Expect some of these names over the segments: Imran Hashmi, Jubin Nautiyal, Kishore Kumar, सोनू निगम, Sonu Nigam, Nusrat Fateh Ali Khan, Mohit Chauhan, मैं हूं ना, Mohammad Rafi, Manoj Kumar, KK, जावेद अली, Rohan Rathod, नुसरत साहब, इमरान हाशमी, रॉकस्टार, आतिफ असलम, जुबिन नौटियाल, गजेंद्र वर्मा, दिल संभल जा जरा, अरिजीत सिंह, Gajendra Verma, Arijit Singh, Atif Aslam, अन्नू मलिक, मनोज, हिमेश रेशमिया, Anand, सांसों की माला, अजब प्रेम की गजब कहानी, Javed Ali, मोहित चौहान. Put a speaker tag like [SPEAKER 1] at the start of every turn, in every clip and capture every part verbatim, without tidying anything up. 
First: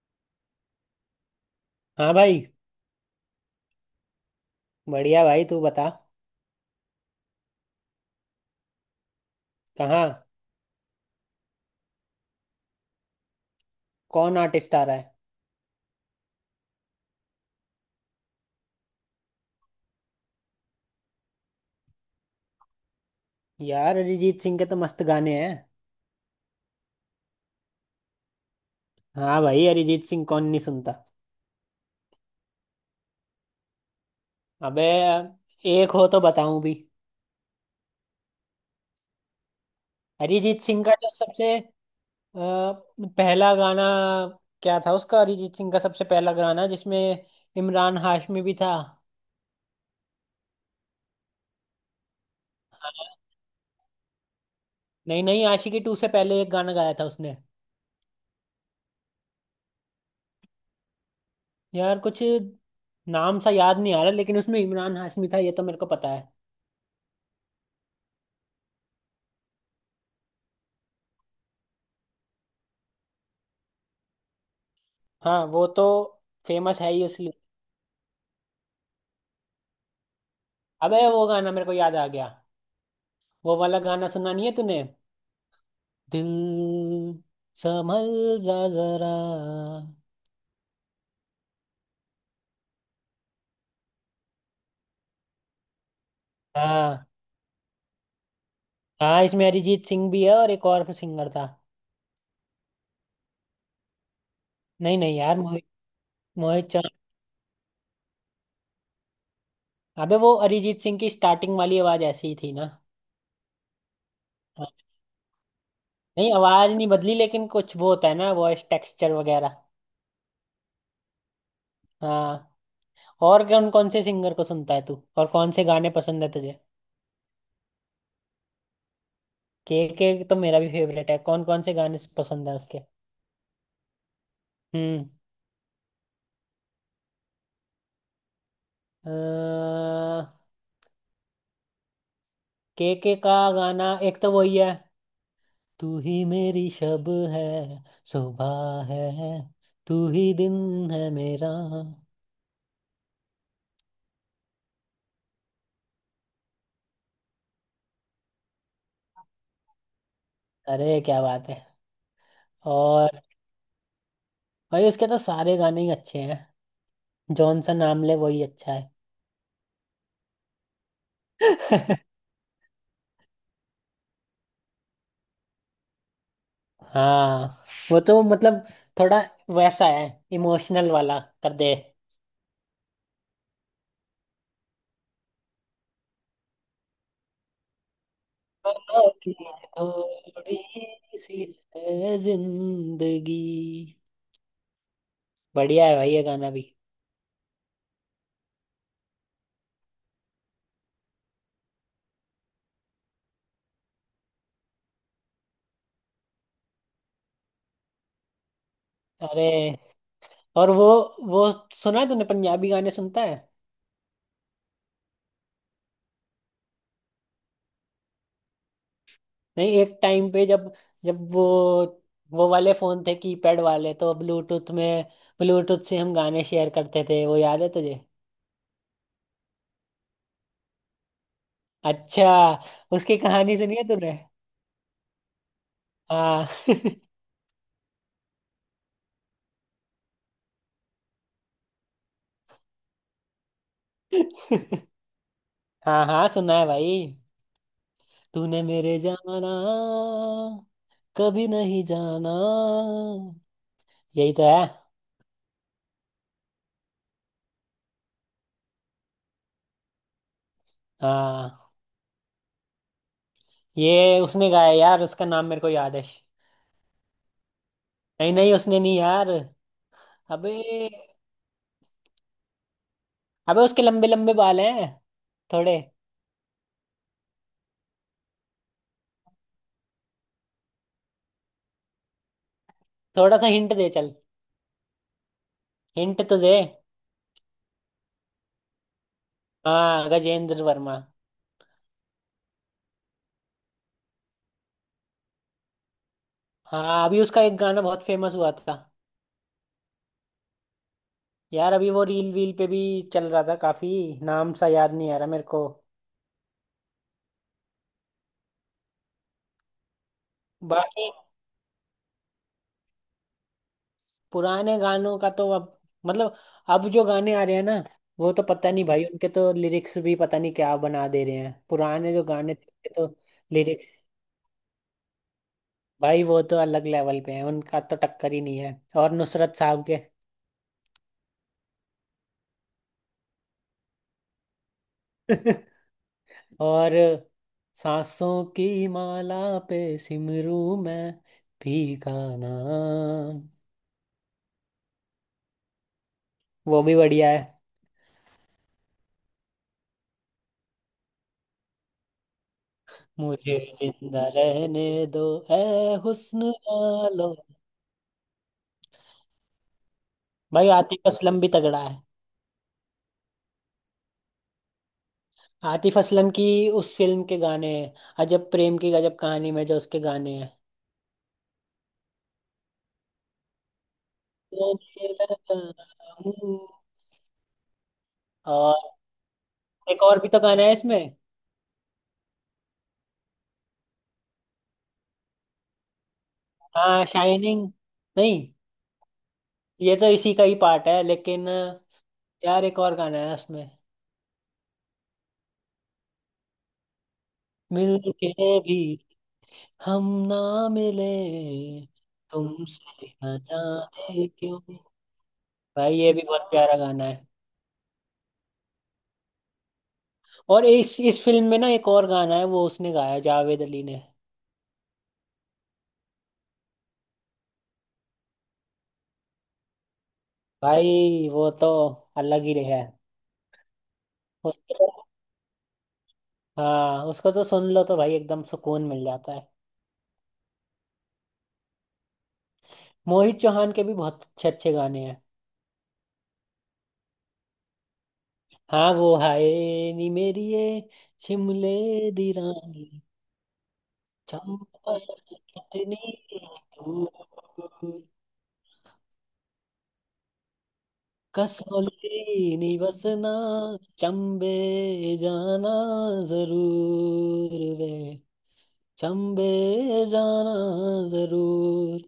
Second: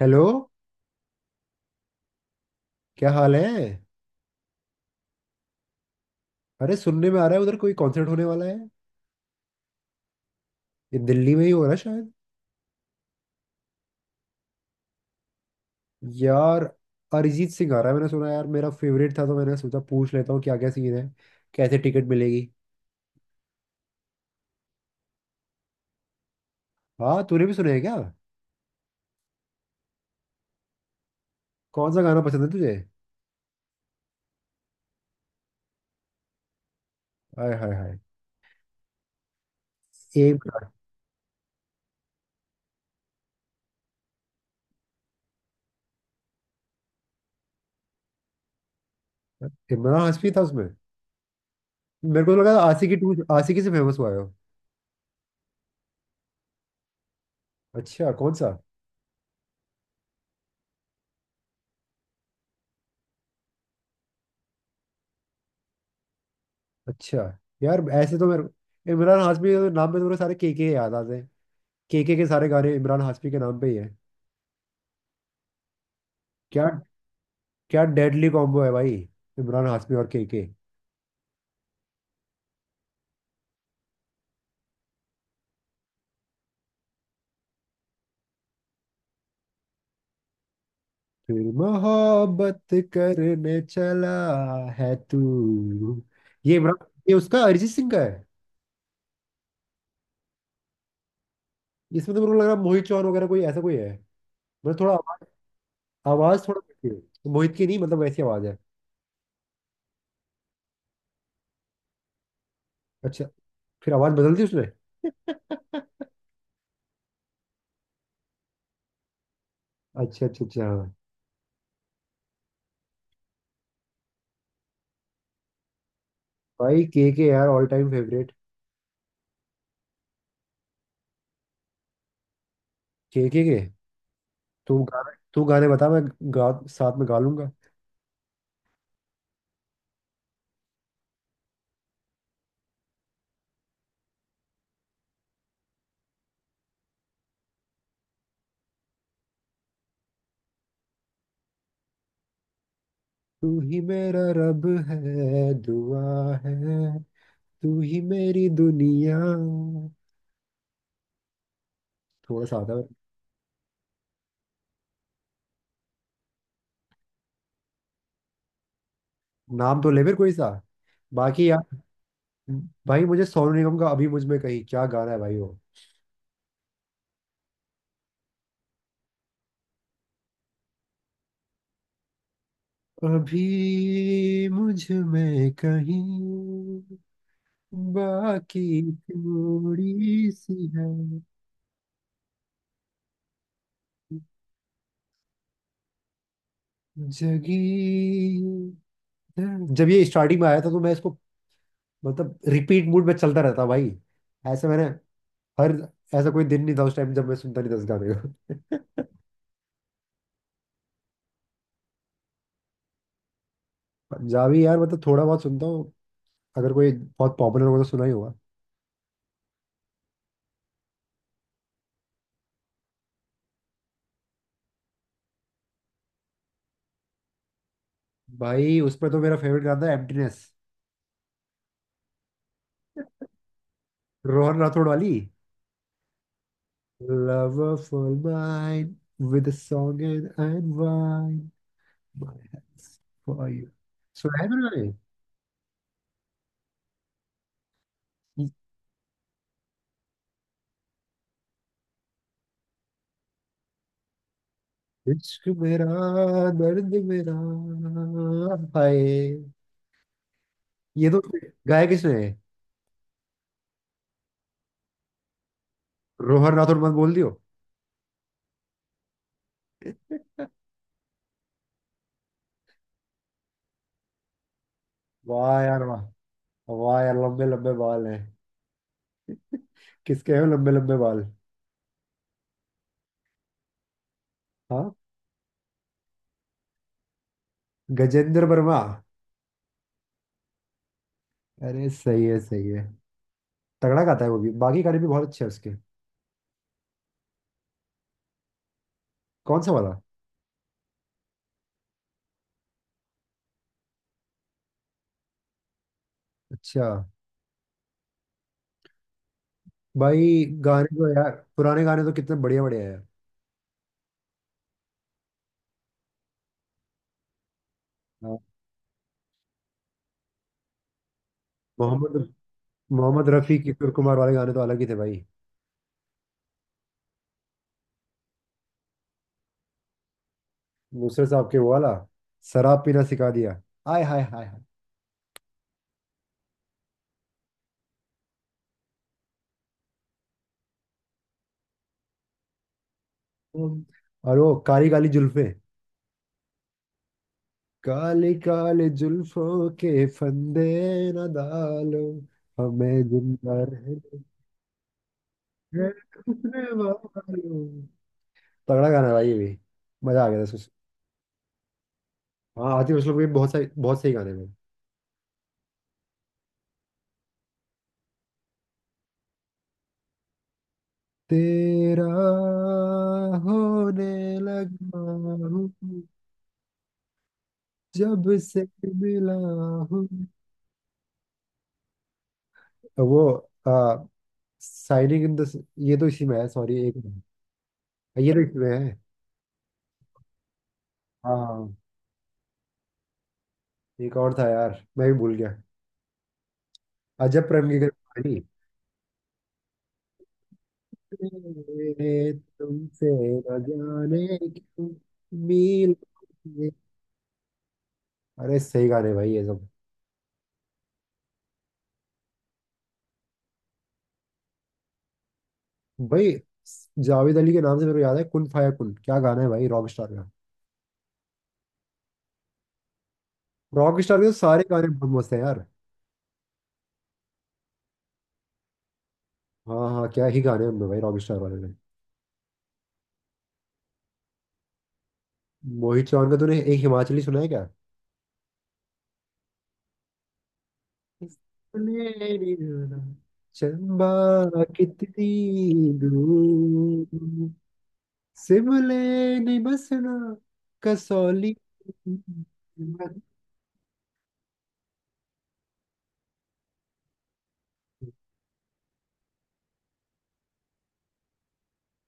[SPEAKER 1] Hello.
[SPEAKER 2] हाँ भाई।
[SPEAKER 1] क्या हाल है?
[SPEAKER 2] बढ़िया भाई, तू बता।
[SPEAKER 1] अरे, सुनने में आ रहा है उधर कोई कॉन्सर्ट होने वाला है।
[SPEAKER 2] कहाँ?
[SPEAKER 1] ये दिल्ली में ही हो रहा है शायद।
[SPEAKER 2] कौन आर्टिस्ट आ रहा है?
[SPEAKER 1] यार, अरिजीत सिंह आ रहा है, मैंने सुना। यार मेरा फेवरेट था, तो मैंने सोचा पूछ लेता हूँ क्या क्या सीन है। कैसे टिकट मिलेगी?
[SPEAKER 2] यार, अरिजीत सिंह के तो मस्त गाने हैं।
[SPEAKER 1] हाँ, तूने भी सुना है क्या?
[SPEAKER 2] हाँ भाई, अरिजीत सिंह कौन नहीं सुनता।
[SPEAKER 1] कौन सा गाना पसंद है तुझे?
[SPEAKER 2] अबे, एक हो तो बताऊं भी।
[SPEAKER 1] हाय हाय हाय! एक।
[SPEAKER 2] अरिजीत सिंह का जो सबसे अ, पहला गाना क्या था उसका? अरिजीत सिंह का सबसे पहला गाना जिसमें इमरान हाशमी भी था।
[SPEAKER 1] इमरान हाशमी था उसमें? मेरे को तो लगा आशिकी टू,
[SPEAKER 2] हाँ।
[SPEAKER 1] आशिकी से फेमस हुआ है वो।
[SPEAKER 2] नहीं नहीं, आशिकी टू से पहले एक गाना गाया था उसने।
[SPEAKER 1] अच्छा, कौन सा?
[SPEAKER 2] यार, कुछ नाम सा याद नहीं आ रहा, लेकिन उसमें इमरान हाशमी था, ये तो मेरे को पता है।
[SPEAKER 1] अच्छा। यार ऐसे तो मेरे इमरान हाशमी के नाम पे तो मेरे सारे के के याद आते हैं। के के के सारे गाने इमरान हाशमी के नाम पे ही है।
[SPEAKER 2] हाँ, वो तो
[SPEAKER 1] क्या,
[SPEAKER 2] फेमस है ही इसलिए।
[SPEAKER 1] क्या डेडली कॉम्बो है भाई! इमरान हाशमी और केके।
[SPEAKER 2] अबे, वो गाना मेरे को याद आ गया। वो वाला गाना सुना नहीं है तूने? दिल संभल जा जरा।
[SPEAKER 1] फिर मोहब्बत करने चला है तू। ये इमरान
[SPEAKER 2] हाँ
[SPEAKER 1] ये उसका अरिजीत सिंह का है।
[SPEAKER 2] हाँ, इसमें अरिजीत सिंह भी है, और एक और सिंगर था।
[SPEAKER 1] इसमें तो मेरे को लग रहा है मोहित चौहान वगैरह कोई ऐसा कोई है। मतलब थोड़ा
[SPEAKER 2] नहीं नहीं
[SPEAKER 1] आवाज
[SPEAKER 2] यार, मोहित।
[SPEAKER 1] आवाज थोड़ा
[SPEAKER 2] मोहित चौहान।
[SPEAKER 1] वैसी है। तो मोहित की नहीं, मतलब वैसी आवाज है।
[SPEAKER 2] अबे, वो अरिजीत सिंह की स्टार्टिंग वाली आवाज ऐसी ही थी ना।
[SPEAKER 1] अच्छा, फिर आवाज बदल दी उसने?
[SPEAKER 2] हाँ, नहीं, आवाज नहीं बदली, लेकिन कुछ वो होता है ना, वॉइस टेक्सचर वगैरह।
[SPEAKER 1] अच्छा अच्छा अच्छा, हाँ।
[SPEAKER 2] हाँ। और कौन कौन से सिंगर को सुनता है तू? और कौन से गाने पसंद है तुझे?
[SPEAKER 1] भाई के के यार ऑल टाइम फेवरेट।
[SPEAKER 2] के के तो मेरा भी फेवरेट है। कौन कौन से गाने पसंद है उसके?
[SPEAKER 1] के के के। तू
[SPEAKER 2] हम्म
[SPEAKER 1] गाने तू गाने बता, मैं गा, साथ में गा लूंगा।
[SPEAKER 2] के के का गाना एक तो वही है। तू ही मेरी शब है, सुबह है, तू ही दिन है मेरा।
[SPEAKER 1] तू ही मेरा रब है, दुआ है, तू ही मेरी दुनिया।
[SPEAKER 2] अरे, क्या बात है।
[SPEAKER 1] थोड़ा सा आता है।
[SPEAKER 2] और भाई, उसके तो सारे गाने ही अच्छे हैं। जॉनसन आमले वही अच्छा है।
[SPEAKER 1] नाम तो ले मेरे, कोई सा। बाकी यार। भाई, मुझे सोनू निगम का "अभी मुझ में कहीं" क्या गाना है भाई वो!
[SPEAKER 2] हाँ, वो तो मतलब थोड़ा वैसा है। इमोशनल वाला कर दे।
[SPEAKER 1] अभी मुझ में कहीं, बाकी,
[SPEAKER 2] बला की
[SPEAKER 1] थोड़ी
[SPEAKER 2] थोड़ी
[SPEAKER 1] सी है
[SPEAKER 2] सी है जिंदगी। बढ़िया है भाई ये गाना भी।
[SPEAKER 1] जगी। जब ये स्टार्टिंग में आया था तो मैं इसको, मतलब, रिपीट मूड में चलता रहता भाई। ऐसे मैंने, हर ऐसा कोई दिन नहीं था उस टाइम जब मैं सुनता नहीं था इस गाने को।
[SPEAKER 2] अरे, और वो वो सुना है तूने? पंजाबी गाने सुनता है?
[SPEAKER 1] पंजाबी, यार मतलब थोड़ा बहुत सुनता हूँ। अगर कोई बहुत पॉपुलर होगा तो सुना ही होगा।
[SPEAKER 2] नहीं, एक टाइम पे जब जब वो वो वाले फोन थे कीपैड वाले, तो ब्लूटूथ में ब्लूटूथ से हम गाने शेयर करते थे, वो याद है तुझे?
[SPEAKER 1] भाई उस पर तो मेरा फेवरेट गाना था, एम्प्टीनेस।
[SPEAKER 2] अच्छा, उसकी कहानी सुनी है तूने?
[SPEAKER 1] रोहन राठौड़ वाली?
[SPEAKER 2] हाँ।
[SPEAKER 1] Love for mine, with song and wine, my hands for you. सुना है मैंने गाने?
[SPEAKER 2] हाँ हाँ, सुना है भाई। तूने मेरे जाना, कभी नहीं जाना, यही तो है।
[SPEAKER 1] इश्क मेरा, दर्द मेरा, हाय! ये तो,
[SPEAKER 2] हाँ,
[SPEAKER 1] गाया किसने है?
[SPEAKER 2] ये उसने गाया यार, उसका नाम मेरे को याद है।
[SPEAKER 1] रोहन राठौड़ मत बोल दियो।
[SPEAKER 2] नहीं नहीं, उसने नहीं यार। अबे अबे, उसके लंबे लंबे बाल हैं
[SPEAKER 1] वाह
[SPEAKER 2] थोड़े।
[SPEAKER 1] यार वाह! वाह यार, लंबे लंबे बाल हैं! किसके हैं वो लंबे लंबे बाल?
[SPEAKER 2] थोड़ा सा हिंट दे चल।
[SPEAKER 1] हाँ,
[SPEAKER 2] हिंट तो दे।
[SPEAKER 1] गजेंद्र वर्मा।
[SPEAKER 2] हाँ, गजेंद्र वर्मा।
[SPEAKER 1] अरे सही है सही है। तगड़ा गाता है वो भी, बाकी गाने भी बहुत अच्छे हैं उसके।
[SPEAKER 2] हाँ, अभी उसका एक गाना बहुत फेमस हुआ था।
[SPEAKER 1] कौन सा वाला?
[SPEAKER 2] यार, अभी वो रील वील पे भी चल रहा था काफी। नाम सा याद नहीं आ रहा मेरे को।
[SPEAKER 1] अच्छा। भाई गाने तो
[SPEAKER 2] बाकी
[SPEAKER 1] यार, पुराने गाने तो कितने बढ़िया बढ़िया है।
[SPEAKER 2] पुराने गानों का तो अब, मतलब अब जो गाने आ रहे हैं ना, वो
[SPEAKER 1] हाँ,
[SPEAKER 2] तो पता नहीं भाई, उनके तो लिरिक्स भी पता नहीं क्या बना दे रहे हैं। पुराने
[SPEAKER 1] मोहम्मद
[SPEAKER 2] जो गाने थे, उनके तो
[SPEAKER 1] मोहम्मद रफ़ी, किशोर
[SPEAKER 2] लिरिक्स।
[SPEAKER 1] कुमार वाले गाने तो अलग ही थे भाई।
[SPEAKER 2] भाई वो तो अलग लेवल पे हैं, उनका तो टक्कर ही नहीं है। और नुसरत साहब के।
[SPEAKER 1] नुसरत साहब के वो वाला, शराब पीना सिखा दिया, आय हाय हाय हाय!
[SPEAKER 2] और सांसों की माला पे सिमरू मैं, भी का नाम।
[SPEAKER 1] वो- और वो काली काली जुल्फे,
[SPEAKER 2] वो भी बढ़िया है।
[SPEAKER 1] काली काली जुल्फों के फंदे न डालो, हमें
[SPEAKER 2] मुझे
[SPEAKER 1] जिंदा रहने
[SPEAKER 2] जिंदा रहने दो, ए हुस्न वालो।
[SPEAKER 1] दो। तगड़ा गाना है भाई ये भी, मजा आ गया था।
[SPEAKER 2] भाई आतिफ असलम भी तगड़ा है।
[SPEAKER 1] हाँ, आतिफ असलम के बहुत सही बहुत सही गाने हैं।
[SPEAKER 2] आतिफ असलम की उस फिल्म के गाने हैं, अजब प्रेम की गजब कहानी में जो उसके गाने हैं।
[SPEAKER 1] तेरा होने लगा
[SPEAKER 2] रोने लगा
[SPEAKER 1] हूँ
[SPEAKER 2] हूँ।
[SPEAKER 1] जब से
[SPEAKER 2] और
[SPEAKER 1] मिला
[SPEAKER 2] एक
[SPEAKER 1] हूँ।
[SPEAKER 2] और भी तो गाना है इसमें।
[SPEAKER 1] वो आ, साइनिंग इन द, ये तो इसी में है, सॉरी। एक,
[SPEAKER 2] हाँ, शाइनिंग
[SPEAKER 1] ये तो
[SPEAKER 2] नहीं।
[SPEAKER 1] इसी में है।
[SPEAKER 2] ये तो इसी का ही पार्ट है लेकिन।
[SPEAKER 1] हाँ,
[SPEAKER 2] यार, एक और गाना है उसमें।
[SPEAKER 1] एक और था यार, मैं भी भूल गया। अजब प्रेम की
[SPEAKER 2] मिलके
[SPEAKER 1] कहानी।
[SPEAKER 2] भी हम ना मिले,
[SPEAKER 1] तेरे
[SPEAKER 2] तुमसे
[SPEAKER 1] तुमसे
[SPEAKER 2] ना
[SPEAKER 1] न जाने
[SPEAKER 2] जाने क्यों।
[SPEAKER 1] क्यों मिल
[SPEAKER 2] भाई, ये भी बहुत
[SPEAKER 1] गए।
[SPEAKER 2] प्यारा गाना है।
[SPEAKER 1] अरे सही गाने भाई ये सब।
[SPEAKER 2] और इस इस फिल्म में ना, एक और गाना है वो उसने गाया जावेद अली ने।
[SPEAKER 1] भाई, जावेद अली के नाम से मेरे को याद है कुन फाया कुन, क्या गाना है भाई रॉक स्टार का!
[SPEAKER 2] भाई, वो तो अलग ही रहा है।
[SPEAKER 1] रॉक स्टार के तो सारे गाने
[SPEAKER 2] उसको
[SPEAKER 1] बहुत मस्त है यार।
[SPEAKER 2] हाँ, उसको तो सुन लो तो भाई एकदम सुकून मिल जाता है।
[SPEAKER 1] हाँ हाँ, क्या ही गाने हैं उनमें भाई रॉक स्टार वाले ने।
[SPEAKER 2] मोहित चौहान के भी बहुत अच्छे अच्छे गाने हैं।
[SPEAKER 1] मोहित चौहान का तूने एक हिमाचली सुना है क्या?
[SPEAKER 2] हाँ, वो हाय नी मेरी ये, शिमले दी
[SPEAKER 1] सुनहरी
[SPEAKER 2] रानी,
[SPEAKER 1] रात, चंबा
[SPEAKER 2] चंपा
[SPEAKER 1] कितनी
[SPEAKER 2] कितनी
[SPEAKER 1] दूर,
[SPEAKER 2] दूर।
[SPEAKER 1] सिमले नहीं बसना कसौली।
[SPEAKER 2] कसौली नहीं बसना, चंबे जाना जरूर वे,
[SPEAKER 1] गाना
[SPEAKER 2] चंबे जाना जरूर।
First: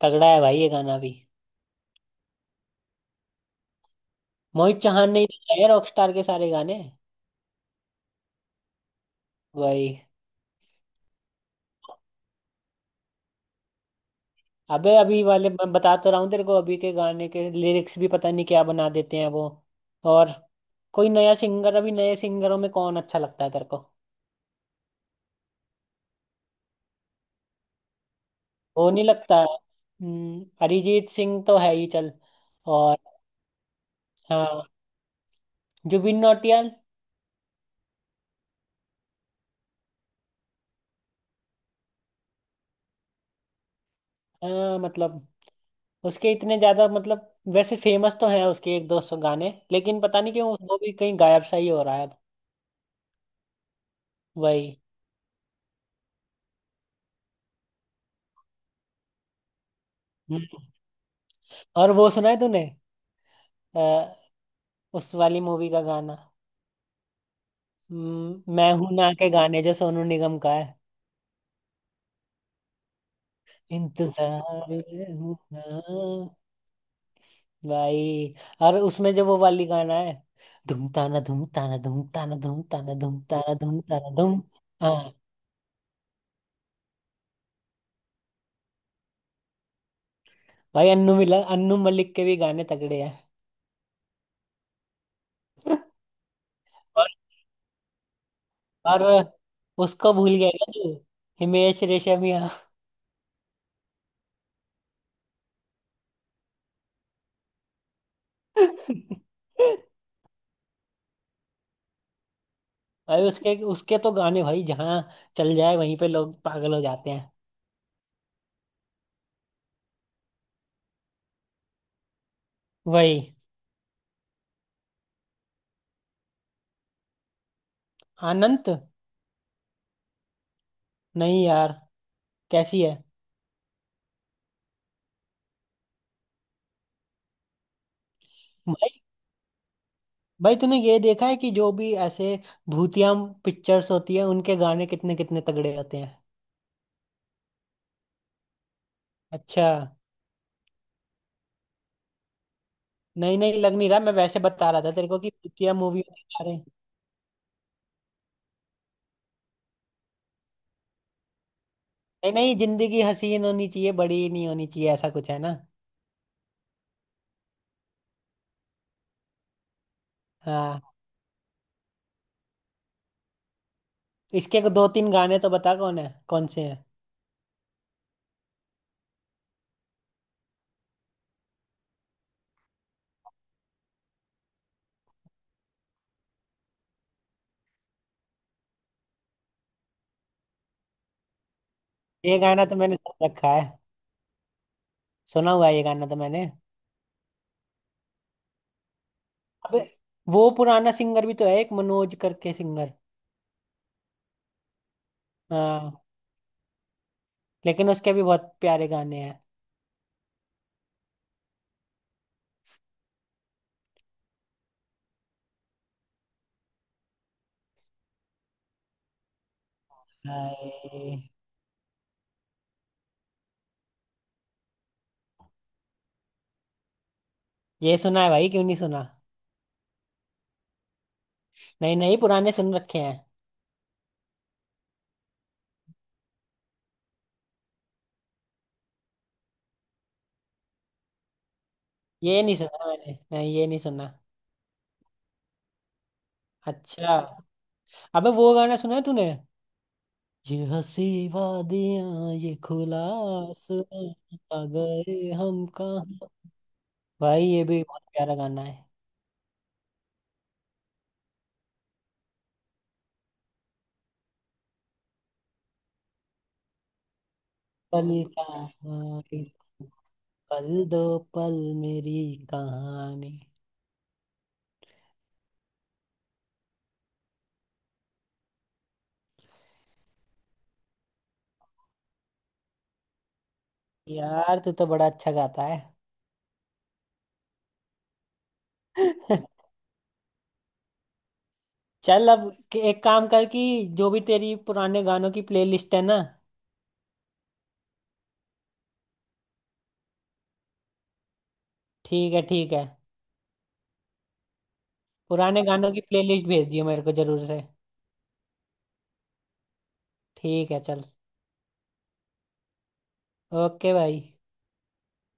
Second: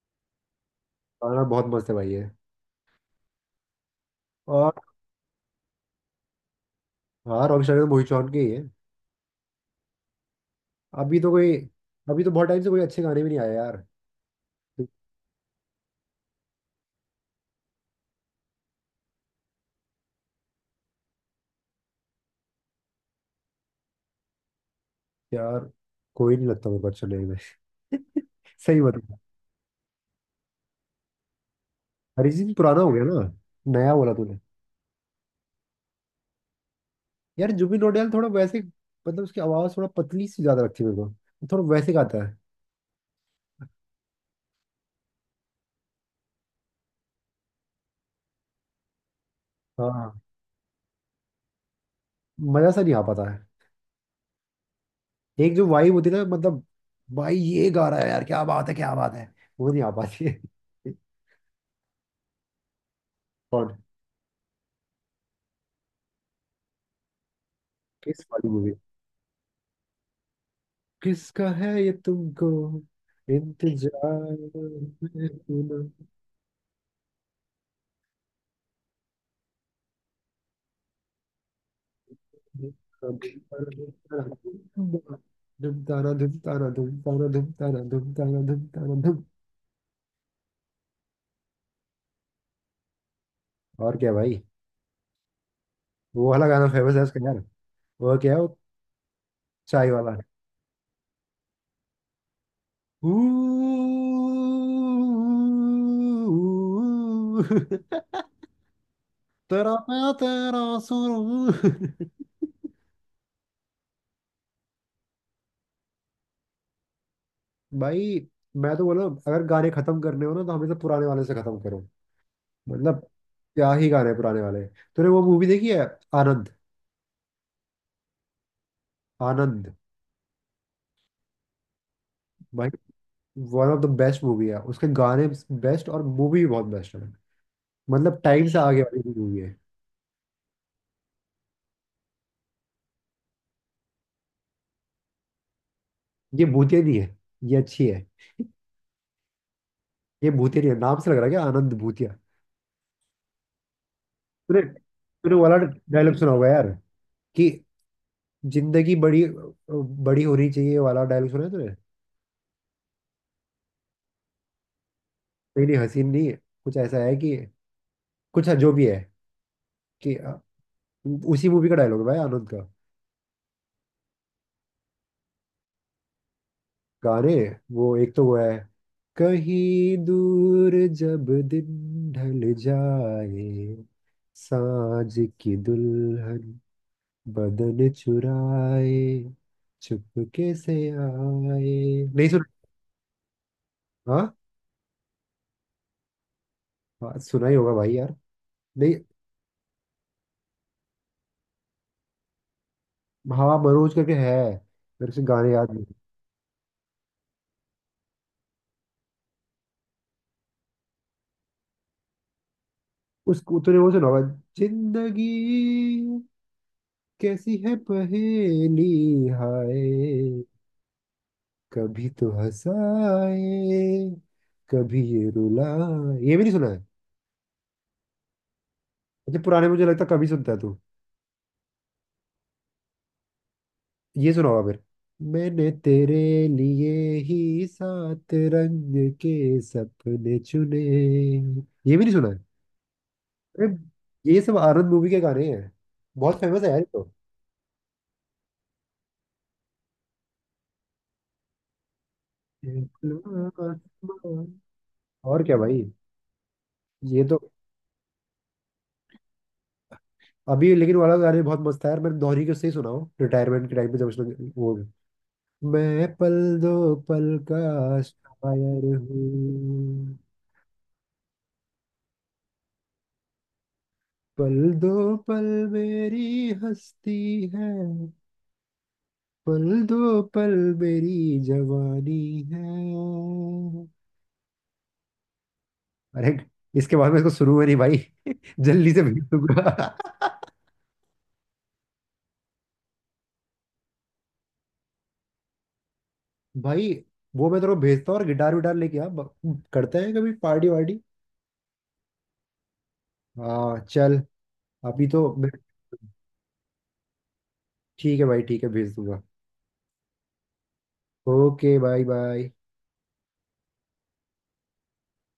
[SPEAKER 2] तगड़ा है भाई ये गाना भी।
[SPEAKER 1] बहुत मस्त है भाई ये।
[SPEAKER 2] मोहित
[SPEAKER 1] और
[SPEAKER 2] चौहान ने ही तो गाए रॉकस्टार के सारे गाने।
[SPEAKER 1] हाँ, रॉक स्टार तो मोहित चौहान के ही है।
[SPEAKER 2] भाई।
[SPEAKER 1] अभी तो कोई अभी तो बहुत टाइम से कोई अच्छे गाने भी नहीं आए यार।
[SPEAKER 2] अबे, अभी वाले मैं बता तो रहा हूँ तेरे को, अभी के गाने के लिरिक्स भी पता नहीं क्या बना देते हैं वो। और कोई नया सिंगर अभी नए सिंगरों में कौन अच्छा लगता है तेरे को?
[SPEAKER 1] यार कोई नहीं लगता मेरे को अच्छा, नहीं में सही
[SPEAKER 2] वो
[SPEAKER 1] बता।
[SPEAKER 2] नहीं लगता है? हम्म, अरिजीत सिंह तो है ही, चल।
[SPEAKER 1] अरिजीत सिंह पुराना हो
[SPEAKER 2] और
[SPEAKER 1] गया ना। नया बोला तूने।
[SPEAKER 2] हाँ, जुबिन नौटियाल।
[SPEAKER 1] यार जुबिन नौटियाल थोड़ा वैसे, मतलब उसकी आवाज थोड़ा पतली सी ज्यादा लगती है मेरे को, थोड़ा वैसे गाता है।
[SPEAKER 2] अ, मतलब उसके इतने ज्यादा, मतलब वैसे फेमस तो हैं उसके एक दो सौ गाने, लेकिन
[SPEAKER 1] हाँ,
[SPEAKER 2] पता नहीं क्यों वो भी कहीं गायब सा ही हो रहा है अब।
[SPEAKER 1] मजा सा नहीं आ पाता है।
[SPEAKER 2] वही।
[SPEAKER 1] एक जो वाइब होती है ना, मतलब भाई ये गा रहा है यार, क्या बात है क्या बात है! वो नहीं आ पाती है।
[SPEAKER 2] हम्म, और वो सुना है तूने?
[SPEAKER 1] कौन?
[SPEAKER 2] अ, उस वाली मूवी का गाना।
[SPEAKER 1] किस वाली
[SPEAKER 2] हम्म,
[SPEAKER 1] मूवी?
[SPEAKER 2] मैं हूं ना के गाने जो सोनू निगम का है।
[SPEAKER 1] किसका है ये, तुमको इंतजार
[SPEAKER 2] इंतजार में
[SPEAKER 1] है?
[SPEAKER 2] हूं ना। भाई, और उसमें जो वो वाली गाना है, धूम ताना धूम ताना धूम ताना धूम
[SPEAKER 1] धुम
[SPEAKER 2] ताना धूम ताना धूम ताना धूम। हाँ
[SPEAKER 1] ताना धुम ताना धुम ताना धुम ताना धुम ताना धुम ताना धुम।
[SPEAKER 2] भाई, अन्नू मिला अन्नू मलिक के भी गाने तगड़े हैं।
[SPEAKER 1] और क्या भाई, वो वाला गाना फेमस है उसका यार। वो क्या है वो,
[SPEAKER 2] और
[SPEAKER 1] चाय
[SPEAKER 2] उसको
[SPEAKER 1] वाला।
[SPEAKER 2] भूल गया क्या तू? हिमेश रेशमिया।
[SPEAKER 1] ऊ- तेरा, मैं तेरा सुरूर।
[SPEAKER 2] भाई, उसके उसके तो गाने भाई, जहाँ चल जाए वहीं पे लोग पागल हो जाते हैं।
[SPEAKER 1] भाई मैं तो बोला, अगर गाने खत्म करने हो ना तो हमेशा पुराने वाले से खत्म करो। मतलब,
[SPEAKER 2] वही।
[SPEAKER 1] क्या ही गाने हैं पुराने वाले। तूने वो मूवी देखी है, आनंद?
[SPEAKER 2] अनंत।
[SPEAKER 1] आनंद।
[SPEAKER 2] नहीं यार,
[SPEAKER 1] भाई
[SPEAKER 2] कैसी है?
[SPEAKER 1] One of the best movie है, उसके गाने बेस्ट और मूवी भी बहुत बेस्ट है। मतलब टाइम से आगे
[SPEAKER 2] भाई
[SPEAKER 1] वाली मूवी है।
[SPEAKER 2] भाई, तूने ये देखा है कि जो भी ऐसे भूतिया पिक्चर्स होती है, उनके गाने कितने कितने तगड़े होते हैं।
[SPEAKER 1] ये भूतिया नहीं है, ये अच्छी है।
[SPEAKER 2] अच्छा।
[SPEAKER 1] ये भूतिया नहीं है, नाम से लग रहा है क्या आनंद भूतिया।
[SPEAKER 2] नहीं नहीं, लग नहीं रहा। मैं वैसे
[SPEAKER 1] तूने
[SPEAKER 2] बता रहा था तेरे को कि
[SPEAKER 1] तूने वो वाला
[SPEAKER 2] भूतिया मूवी
[SPEAKER 1] डायलॉग
[SPEAKER 2] होने
[SPEAKER 1] सुना
[SPEAKER 2] जा
[SPEAKER 1] होगा
[SPEAKER 2] रहे हैं।
[SPEAKER 1] यार, कि जिंदगी बड़ी बड़ी होनी चाहिए, ये वाला डायलॉग सुना है तूने?
[SPEAKER 2] नहीं नहीं, जिंदगी हसीन होनी चाहिए, बड़ी नहीं होनी चाहिए, ऐसा कुछ है ना।
[SPEAKER 1] नहीं नहीं, हसीन नहीं है, कुछ ऐसा है कि, कुछ है जो भी है, कि अ,
[SPEAKER 2] हाँ।
[SPEAKER 1] उसी मूवी का डायलॉग है भाई, आनंद का।
[SPEAKER 2] इसके दो तीन गाने तो बता, कौन है, कौन से हैं?
[SPEAKER 1] गाने, वो एक तो वो है, कहीं दूर जब दिन ढल जाए, साँझ की दुल्हन बदन चुराए, चुपके से आए नहीं
[SPEAKER 2] ये
[SPEAKER 1] सुन।
[SPEAKER 2] गाना तो मैंने सुन रखा है।
[SPEAKER 1] हाँ,
[SPEAKER 2] सुना हुआ है ये गाना तो मैंने।
[SPEAKER 1] हाँ सुना ही होगा भाई यार। नहीं,
[SPEAKER 2] अबे, वो पुराना सिंगर भी तो है, एक मनोज करके सिंगर।
[SPEAKER 1] हाँ मनोज करके है। मेरे से गाने याद नहीं।
[SPEAKER 2] हाँ, लेकिन उसके भी बहुत प्यारे गाने हैं।
[SPEAKER 1] उसको तूने वो सुना होगा, जिंदगी कैसी है पहेली, हाय!
[SPEAKER 2] हाय।
[SPEAKER 1] कभी तो हंसाए, कभी ये रुलाए, ये भी नहीं सुना है?
[SPEAKER 2] ये सुना है भाई, क्यों नहीं सुना।
[SPEAKER 1] मतलब पुराने, मुझे लगता है कभी सुनता है तू।
[SPEAKER 2] नहीं नहीं, पुराने सुन रखे हैं।
[SPEAKER 1] ये सुना होगा फिर, मैंने तेरे लिए ही सात रंग के सपने चुने, ये भी नहीं सुना
[SPEAKER 2] ये
[SPEAKER 1] है?
[SPEAKER 2] नहीं सुना मैंने, नहीं ये
[SPEAKER 1] अरे,
[SPEAKER 2] नहीं सुना।
[SPEAKER 1] ये सब आनंद मूवी के गाने हैं, बहुत फेमस है यार ये तो।
[SPEAKER 2] अच्छा। अबे, वो गाना सुना है तूने? ये हंसी वादियां, ये खुला
[SPEAKER 1] देखना
[SPEAKER 2] आसमां,
[SPEAKER 1] आसमान।
[SPEAKER 2] आ गए
[SPEAKER 1] और क्या
[SPEAKER 2] हम
[SPEAKER 1] भाई,
[SPEAKER 2] कहाँ।
[SPEAKER 1] ये तो
[SPEAKER 2] भाई, ये भी बहुत प्यारा गाना है।
[SPEAKER 1] अभी लेकिन वाला गाने बहुत मस्त है यार, मैंने दोहरी के उससे ही सुना हो, रिटायरमेंट के टाइम पे जब उसने वो, मैं पल दो पल का
[SPEAKER 2] पल कहाँ,
[SPEAKER 1] शायर
[SPEAKER 2] इस
[SPEAKER 1] हूँ,
[SPEAKER 2] पल दो पल मेरी कहानी।
[SPEAKER 1] पल दो पल मेरी हस्ती है, पल दो पल मेरी जवानी है।
[SPEAKER 2] यार, तू तो बड़ा अच्छा गाता है।
[SPEAKER 1] अरे इसके बाद में, इसको शुरू में नहीं भाई। जल्दी से भेज दूंगा।
[SPEAKER 2] चल, अब क- एक काम कर कि जो भी तेरी पुराने गानों की प्लेलिस्ट है ना।
[SPEAKER 1] भाई वो मैं तेरे को भेजता हूँ, और गिटार विटार लेके आ, ब- करते हैं कभी पार्टी वार्टी।
[SPEAKER 2] ठीक है, ठीक है।
[SPEAKER 1] हाँ चल, अभी तो मैं-।
[SPEAKER 2] पुराने गानों की प्लेलिस्ट भेज दियो मेरे को जरूर से।
[SPEAKER 1] ठीक है भाई, ठीक है, भेज दूंगा।
[SPEAKER 2] ठीक है, चल।
[SPEAKER 1] Okay, bye bye.
[SPEAKER 2] ओके भाई।